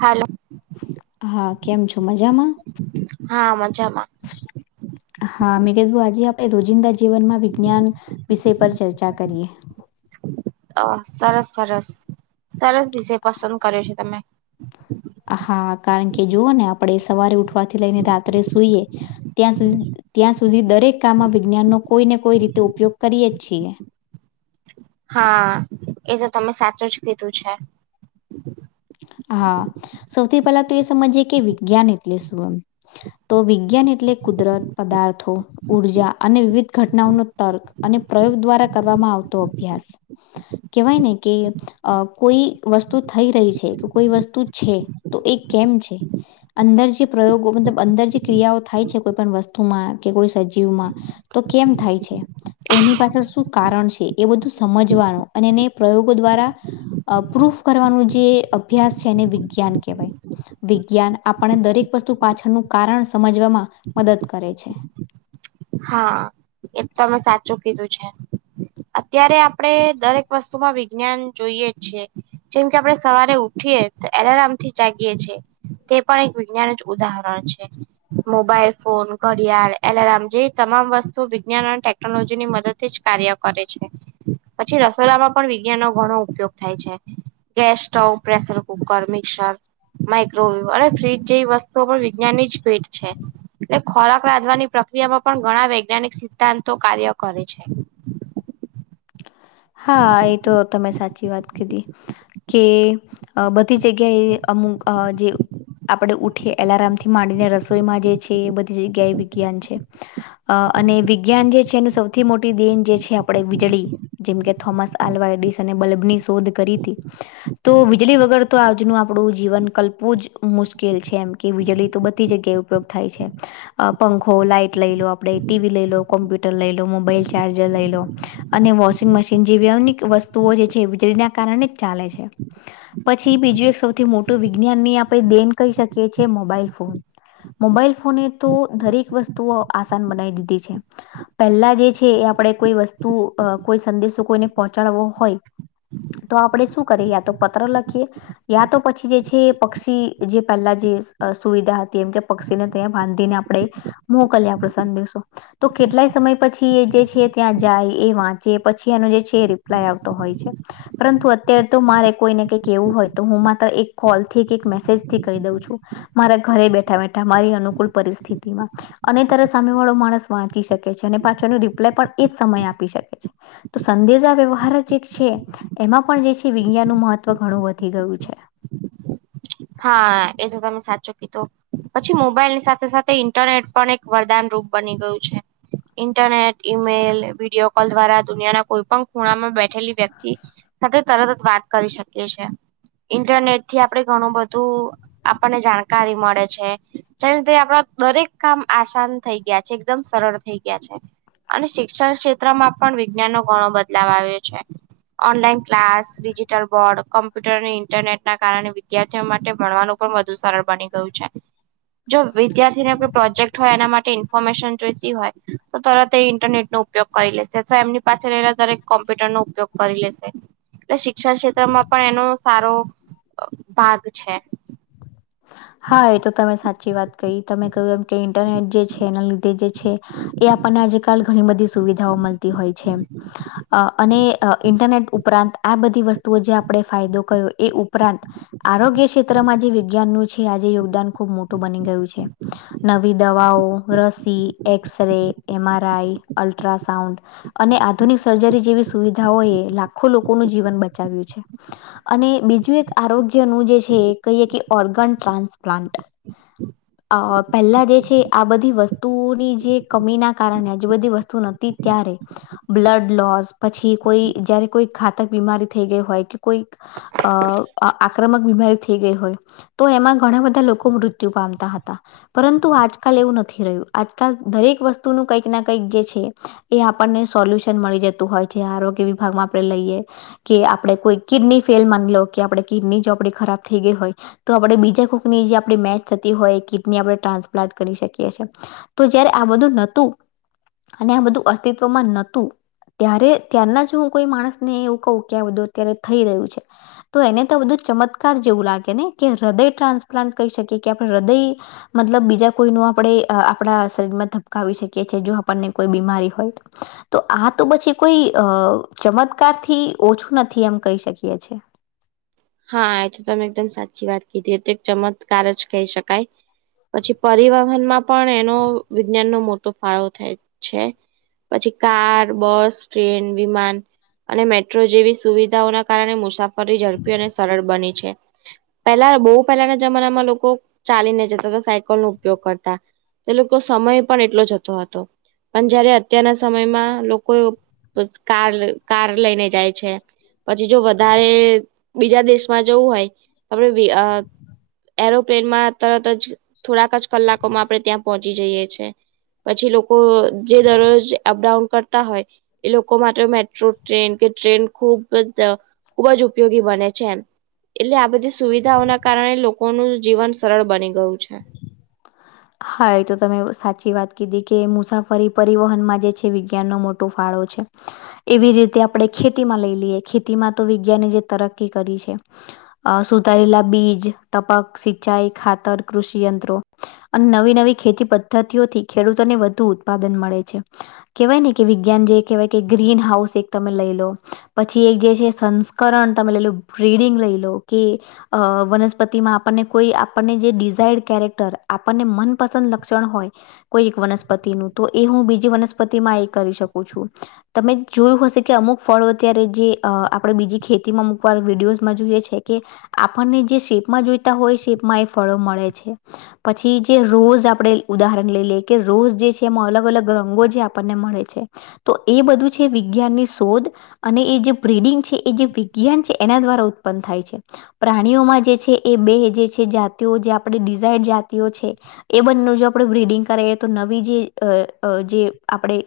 હાલો હા કેમ છો મજામાં હા મજામાં હા [unintelligible] આજે આપણે રોજિંદા જીવનમાં વિજ્ઞાન વિષય પર ચર્ચા કરીએ અ સરસ સરસ સરસ વિષય પસંદ કર્યો છે તમે હા કારણ કે જુઓ ને આપણે સવારે ઉઠવાથી લઈને રાત્રે સુઈએ ત્યાં સુધી ત્યાં સુધી દરેક કામમાં વિજ્ઞાનનો કોઈ ને કોઈ રીતે ઉપયોગ કરીએે જ છીએ હા એ તો તમે સાચું જ કીધું છે હા સૌથી પહેલા તો એ સમજીએ કે વિજ્ઞાન એટલે શું એમ. તો વિજ્ઞાન એટલે કુદરત પદાર્થો. ઉર્જા અને વિવિધ ઘટનાઓનો તર્ક અને પ્રયોગ દ્વારા કરવામાં આવતો અભ્યાસ. કેવાય ને કે કોઈ અ વસ્તુ થઈ રહી છે. કે કોઈ વસ્તુ છે તો એ કેમ છે. અંદર જે પ્રયોગો મતલબ અંદર જે ક્રિયાઓ થાય છે કોઈ પણ વસ્તુમાં કે કોઈ સજીવમાં તો કેમ થાય છે? એની પાછળ શું કારણ છે એ બધું સમજવાનું અને એને પ્રયોગો દ્વારા અ પ્રૂફ કરવાનું જે અભ્યાસ છે એને વિજ્ઞાન કહેવાય. વિજ્ઞાન આપણને દરેક વસ્તુ પાછળનું કારણ સમજવામાં મદદ કરે છે. હા એજ તો તમે સાચું કીધું છે. અત્યારે આપડે દરેક વસ્તુમાં વિજ્ઞાન જોઈએ જ છે. જેમ કે આપણે સવારે ઉઠીએ તો એલારામ થી જાગીએ છીએ. તે પણ એક વિજ્ઞાન જ ઉદાહરણ છે મોબાઈલ ફોન ઘડિયાળ એલારમ જે તમામ વસ્તુ વિજ્ઞાન અને ટેકનોલોજી ની મદદ થી જ કાર્ય કરે છે. પછી રસોડામાં પણ વિજ્ઞાનનો ઘણો ઉપયોગ થાય છે. Gas stove pressure cooker mixer microwave અને ફ્રીજ જેવી વસ્તુઓ પણ વિજ્ઞાનની જ [unintelligible] છે એટલે ખોરાક રાંધવાની પ્રક્રિયામાં પણ ઘણા વૈજ્ઞાનિક સિદ્ધાંતો કાર્ય કરે છે. હા એ તો તમે સાચી વાત કીધી. કે બધી જગ્યાએ અમુક અ જે આપણે ઉઠીયે એલાર્મ થી માંડીને રસોઈમાં જે છે એ બધી જગ્યાએ વિજ્ઞાન છે. અ અને વિજ્ઞાન જે છે એનું સૌથી મોટી દેન જે છે આપણે વીજળી. જેમકે થોમસ આલ્વા એડિસને બલ્બની શોધ કરી તી. તો વીજળી વગર તો આજનું આપણું જીવન કલ્પવું જ મુશ્કેલ છે એમ કે વીજળી તો બધી જગ્યાએ ઉપયોગ થાય છે. અ પંખો લાાઈટ લઈ લો આપડે ટીવી લઈ લો કોમ્પ્યુટર લઈ લો મોબાઈલ ચાર્જર લઈ લો અને વોશિંગ મશીન જેવી અનેક વસ્તુઓ જે છે વીજળીના કારણે જ ચાલે છે. પછી બીજુ એક સૌથી મોટું વિજ્ઞાનની આપણે દેન કહી શકી છીએ મોબાઈલ ફોન મોબાઈલ ફોને તો દરેક વસ્તુઓ આસાન બનાવી દીધી છે. પહેલા જે છે એ આપણે કોઈ વસ્તુ કોઈ સંદેશો કોઈને પહોંચાડવો હોય તો આપણે શું કરીએ યા તો પત્ર લખીએ યા તો પછી જે છે પક્ષી જે પહેલા જે સુવિધા હતી એમ કે પક્ષીને ત્યાં બાંધીને આપણે મોકલીય આપડો સંદેશો દિવસો તો કેટલાય સમય પછી એ જે છે ત્યાં જાય એ વાંચ ચે પછી એનો જે છે રિપાલ્યં આવતો હોય છે. પરંતુ અત્યારે તો મારે કોઈને કઈક એવું હોય તો હું માત્ર એક કોલ થી કે મેસેજ થી કહી દઉં છું. મારા ઘરે બેઠા બેઠા મારી અનુકૂળ પરિસ્થિતિમાં અને ત્યારે સામે વાળો માણસ વાંચી શકે છે અને પાછો એનો રિપ્લાય પણ એજ સમય આપી શકે છે. તો સંદેશા વ્યવહાર જ એક છે. એમાં પણ જે છે વિજ્ઞાન નું મહત્વ ઘણું વધી ગયું છે. હા એ તો તમે સાચો કીધો. પછી મોબાઈલ ની સાથે સાથે ઇન્ટરનેટ પણ એક વરદાન રૂપ બની ગયું છે. ઇન્ટરનેટ ઈમેલ વિડીયો કોલ દ્વારા દુનિયાના કોઈ પણ ખૂણા માં બેઠેલી વ્યક્તિ [unintelligible] સતત તરત વાત કરી શકીએ છીએ ઇન્ટરનેટ થી આપણે ઘણું બધું આપણને જાણકારી મળે છે [unintelligible] જેનીધ આપણા દરેક કામ આસાન થઈ ગયા છે એકદમ સરળ થઈ ગયા છે અને શિક્ષણ ક્ષેત્રમાં પણ વિજ્ઞાનનો ઘણો બદલાવ આવે છે. Online class digital board computer અને ઇન્ટરનેટ ના કારણે [unintelligible] તે માટે ભણવાનું પણ વધુ સરળ બની ગયું છે. જો વિદ્યાર્થીને કોઈ પ્રોજેક્ટ હોય એના માટે ઇન્ફોર્મેશન જોઈતી હોય તો તરત એ ઇન્ટરનેટ નો ઉપયોગ કરી લેશે અથવા એમની પાસે રહેલા દરેક કોમ્પ્યુટર નો ઉપયોગ કરી લેશે. [unintelligible] એટલે શિક્ષણ ક્ષેત્રમાં પણ એનો સારો અ ભાગ છે. હા એ તો તમે સાચી વાત કહી તમે કહ્યું એમ કે ઇન્ટરનેટ જે છે એના લીધે [unintelligible] જે છે એ આપણને આજ કાલ ઘણી બધી સુવિધાઓ મળતી હોય છે. અ અને ઇન્ટરનેટ ઉપરાંત આ બધી વસ્તુઓ જે આપણે ફાયદો કરયો એ ઉપરાંત આરોગ્ય ક્ષેત્રમાં જે વિજ્ઞાનનું છે આજે યોગદાન ખુબ મોટું બની ગયું છે. નવી દવાઓ રસી એક્સ રે એમ આરઆઈ અલ્ટ્રાસાઉન્ડ અને આધુનિક સર્જરી જેવી સુવિધાઓ એ લાખો લોકોનું જીવન બચાવ્યું છે. અને બીજું એક આરોગ્ય નું જે છે કહીએ કે ઓર્ગન ટ્રાન્સપ્લાન્ટ. અ પહેલા જે છે આ બધી વસ્તુઓની જે કમીના કારણે આજ બધી વસ્તુ નતી ત્યારે. લોસ કોઈ જયારે કોઈ ઘાતક બીમારી થઈ ગઈ હોય કે કોઈ- - અ આક્રમક બીમારી થઈ ગઈ હોય. તો એમાં ઘણા બધા મૃત્યુ પામતા- - પરંતુ આજકાલ એવું નથી રહ્યું આજકાલ દરેક વસ્તુનું કંઈક ના કંઈક જે છે. એ આપણને સોલ્યુશન મળી જતું હોય છે આરોગ્ય વિભાગમાં આપણે લઈએ- - કે આપડણે કોઈ કિડની ફેલ માન લો કે આપડે કિડની જો આપડી ખરાબ થઈ ગઈ હોય. તો આપણેે બીજા કોકની જે આપ મેચ થતી હોય એ કીટની આપણે ટ્રાન્સપ્લેટ કરી શકીએ છીએ. તો જયારે આ બધું નતું અને આ બધું અસ્તિત્વમાં નતું- - ત્યારે ત્યારના જ હું કોઈ માણસ ને એવું કહું કધું અત્યારે થઈ રહ્યું છે. તો એને તો બધું ચમત્કાર જેવું લાગે ને કે હૃદય ટ્રાન્સપ્લાન્ટ કહી શકીએ કે આપણે હૃદય- - મતલબ બીજા કોઈ ન આપણે આપણા માં ધબકાવી શકીએ છીએ જો આપણને બીમારી હોય. તો આ તો પછી કોઈ અ ચમત્કારથી ઓછું નથી એમ કહી શકીએ છે. હા એ તો તમે એકદમ સાચી વાત કીધી તો એક ચમત્કાર જ કહી શકાય. પછી પરિવહનમાં પણ એનો વિજ્ઞાનનો મોટો ફાળો થાય છે. પછી કાર બસ ટ્રેન વિમાન- - અને મેટ્રો જેવી સુવિધાઓના કારણે મુસાફરી ઝડપી અને સરળ બની છે. પહેલા બહુ પહેલાના જમાનામાં લોકો ચાલીને જતા સાયકલ નો ઉપયોગ કરતા- - તે લોકો સમય પણ એટલો જતો હતો. પણ જયારે અત્યારના સમયમાં લોકો કાર કાર લઈને જાય છે. પછી જો વધારે- - બીજા દેશમાં જવું હોય આપડ એરોપ્લેનમાં તરત જ- - થોડાક જ કલાકોમાં આપડણે ત્યાં પહોંચી જઈએ છીએ. પછી લોકો જે દરરોજ અપડાઉન કરતા હોય. એ લોકો માટે મેટ્રો ટ્રેન કે ટ્રેન ખૂબ જ ખુબ જ ઉપયોગી- - બને છે. એટલે આ બધી સુવિધાઓ ના કારણે લોકોનું જીવન સરળ બની ગયું છે. હા એ તો તમે સાચી વાત કીધી કે મુસાફરી પરિવહનમાં જે છે વિજ્ઞાનનો મોટ- - ફાળો છે. એવી રીતે આપણે ખેતીમાં લઈ લઈએ ખેતીમાં તો વિજ્ઞાને જે તરકી કરી છે. અ સુધારેલા બીજ ટપક સિંચાઈ ખાતર કૃષિયંત્રો- - અને નવી નવી ખેતી પદ્ધતિઓથી ખેડૂતોને વધુ ઉત્પાદન મળે છે. કેહેવાય ને કે વિજ્ઞાન જે કહેવાય કે ગ્રીન હાઉસ એક તમે લઈ લો પછી એક જે છે સં- - કરણ તમે લેઈ લું બ્રિરીડિંગ લઈ લો કે- - અ વનસ્પતિ માં આપણને કોઈ આપણને જે ડિઝાયર્ડ કેરેક્ટર- - આપણને મનપસંદ લક્ષણ હોય. કોઈ એક વનસ્પતિ નું તો એ હું બીજી વનસ્પતિ એ શકું છું. તમે જોયું હશે કે અમુક ફળો અત્યારે જે આપણે બીજી ખેતીમાં અમુૂકવાર વિડીયોઝમાં જોઈએ છે કે- - આપણને જે શેપમાં જોઈતા હોય શેપમાં એ ફળો મળે છે. પછી જે રોઝ આપણે ઉદાહરણ લઈ લઈએ કે રોજ જે છે એમાં અલગ અલગ રંગો જે આપણને મળે છે. તો બધું છે વિજ્ઞાનની શોધ- - એ જે બ્રિડિંગ છે એ જે વિજ્ઞાન છે એના દ્વારા ઉત્પન્ન થાય છે. પ્રાણીઓમાં જે છે એ બે જે છે જાતિઓ જે આપણે ડિઝાયડ જાતિઓ છે. એ બંનું જો આપણે બ્રિડિંગ કરએ તો નવી જે જે આપણે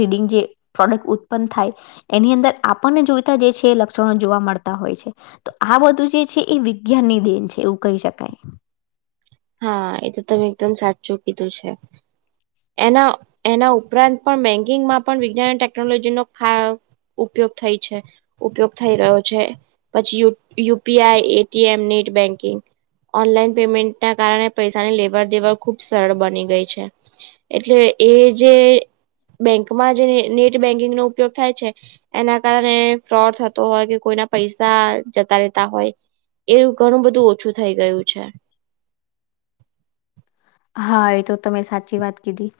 બિડિંગ જે- - પ્રોડક્ટ ઉત્પન્ન થાય એની અંદર આપણને જોઈતા જે છે લક્ષણો જોવા મળતા હોય છે. તો આ બધું જે છે એ વિજ્ઞાન ની દેન છે એવું કહી શકાય. હા એ તો તમે એકદમ સાચું કીધું છે. એનો એના ઉપરાંત પણ બેન્કિંગમાં પણ વિજ્ઞાન ટેકનોલોજી ન ફાળો. ઉપયોગ થાય છે ઉપયોગ થઈ રહ્યો છે. પછી UPI, ATM, net banking, online payment. તેના કારણે પૈસાની લેવડ દેવડ ખુબ સરળ બની ગઈ છે. એટલે એ જે બેંકમાં જે નેટ બેંકિંગ નો ઉપયોગ થાય છે. એના કારણે ફ્રોડ થતો હોય કે કોઈના પૈસા જતા રહેેતા હોય. એવું ઘણું બધું ઓછું થઇ ગયું છે. હા એ તો તમે સાચી વાત કીધી.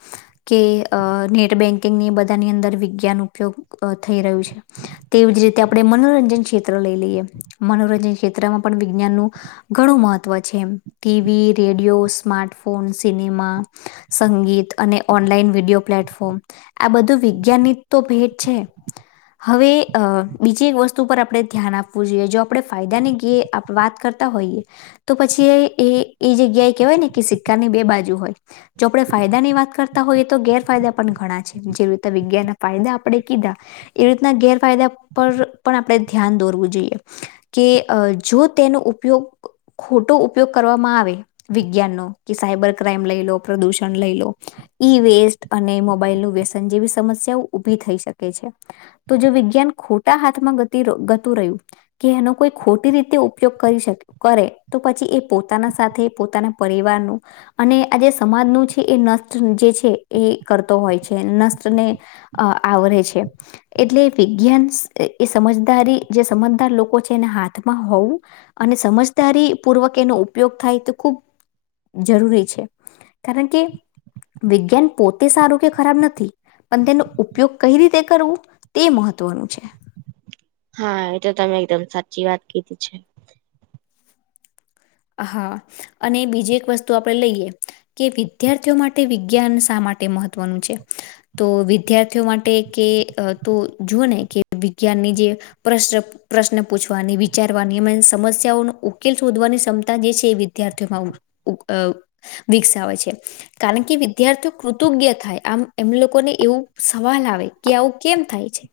કે અ નેટ બેન્કિંગની બધાની અંદર વિજ્ઞાન ઉપયોગ થઈ રહ્યું છે. તેવી જ રીતે આપણે મનોરંજન ક્ષેત્ર લઈ લઈએ મનોરંજન ક્ષેત્રમાં પણ વિજ્ઞાનનું. ઘણું મહત્વ છે એ TV, radio, smartphone. Phone cinema સંગીત અને ઓનલાઈન વિડીિયો પ્લેટફોર્મ. આ બધું વિજ્ઞાાન ની ભેટ છે. હવે બીજી એક વસ્તુ પર આપણે ધ્યાન આપવું જોઈએ જો આપણે ફાયદા ની કે વાત કરતા. હોઈએ તો પછી એ જગ્યાએ કેહેવાય ને કે સિક્કાની બે બાજુ હોય. જો આપણે ફાયદા ની વાત કરતા હોઈએ તો ગેરફાયદા પણ ઘણા છે જેવી રીતે વિજ્ઞાનના ફાયદા આપણે કીધા. એવી રીતના ગેરફાયદા પર પણ આપણે ધ્યાન દોરવું જોઈએ. કે જો તેનો ઉપયોગ ખોટો ઉપયોગ કરવામાં આવે વિજ્ઞાનનો. કે સાયબર ક્રાાઈમ લઈ લો પ્રદૂષણ લઈ લો. ઈ વેસ્ટ અને મોબાઇલ વ્યસન જેવી સમસ્યાઓ ઉભી થઈ શકે છે. તો જો વિજ્ઞાન ખોટા હાથમાં ગતી ગતું રહ્યું. કે એનો કોઈ ખોટી રીતે ઉપયોગ કરી શકે. કરે તો પછી એ પોતાના સાથે પોતાના પરિવારનું. અને આજે સમાજનું છે એ નષ્ટ જે છે એ કરતો હોય છે નષ્ટને. અ આવરે છે. એટલે વિજ્ઞાન એ સમજદારી જે સમજદાર લોકો છે એના હાથમાં હોવું. અને સમજદારી પૂર્વક એનો ઉપયોગ થાય તો ખૂબ જરૂરી છે કારણ કે વિજ્ઞાન પોતે સારું કે ખરાબ નથી. પણ તેનો ઉપયોગ કઈ રીતે કરવું તે મહત્વનું છે. હા એ તો તમે એકદમ સાચી વાત કીધી છે. હા અને બીજી એક વસ્તુ આપણેે લઈએ. કે વિદ્યાર્થીઓ માટે વિજ્ઞાન શા માટે મહત્વનું છે? તો વિદ્યાર્થીઓ માટે કે તો જુઓ ને કે વિજ્ઞાનની જે પ્રશ્ન પ્રશ્ન પૂછવાની એ વિચારવાની સમસ્યાઓનો ઉકેલ શોધવાની સ મતા જે છે એ વિદ્યાર્થીઓમાં વિકસાવે છે. કારણ કે વિદ્યાર્થીઓ કૃતજ્ઞ થાય આમ એમ લોકોને એવું સવાલ આવે કે આવું કેમ થાય છે?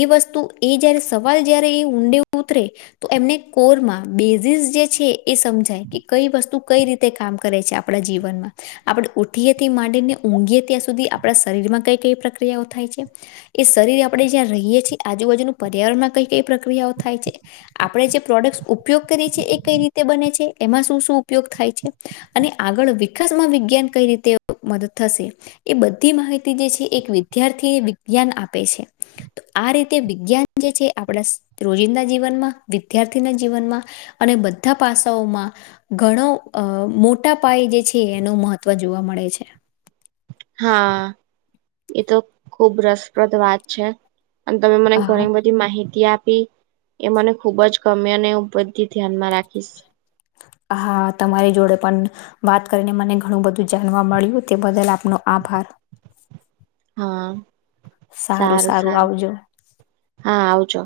એ વસ્તુ એ જયારે સવાલ જયારે એ ઊંડે ઉતરે. તો એમને કોરમાં બેઝિસ જે છે. એ સમજાય કે કઈ વસ્તુ કઈ રીતે કામ કરે છે આપણા જીવનમાં આપણે ઉઠીએ તે માંડીને ઊંઘીએ ત્યાં સુધી આપણા શરીર માં કઈ કઈ પ્રક્રિયાઓ થાય છે. એ શરીર આપણે જ્યાં આજુબાજુનું પર્યાવરણમાં કઈ કઈ પ્રક્રિયાઓ થાય છે. આપણે જે પ્રોડક્ટ ઉપયોગ કરીએ છી એ કઈ રીતે બને છે એમાં શું શું ઉપયોગ થાય છે? અને આગળ વિકાસમાં વિજ્ઞાન કઈ રીતે મદદ થશે? એ બધી માહિતી જે છે એક વિદ્યાર્થીને વિજ્ઞાન આપે છે. આ રીતે વિજ્ઞાન જે છે આપણા રોજિંદા જીવનમાં વિદ્યાર્થીના જીવનમાં અને બધ ધા પાસાઓમાં ઘણો અ મોટા પાયે જે છે એનું મહત્ત્વ જોવા મળે છે. હા એતો ખુબ રસપ્રદ વાત છે. અને તમે મને હા, ઘણી બધી માહિતી આપી એ મને ખુબ જ ગમે અને હુ બધી ધ્યાનમાં રાખીશ. હા તમારી જોડે પણ વાત કરીને મને ઘણું બધું જાણવા મળ્યું તે બદલ આપનો આભાર હા સારું સારું આવજો. હા આવજો.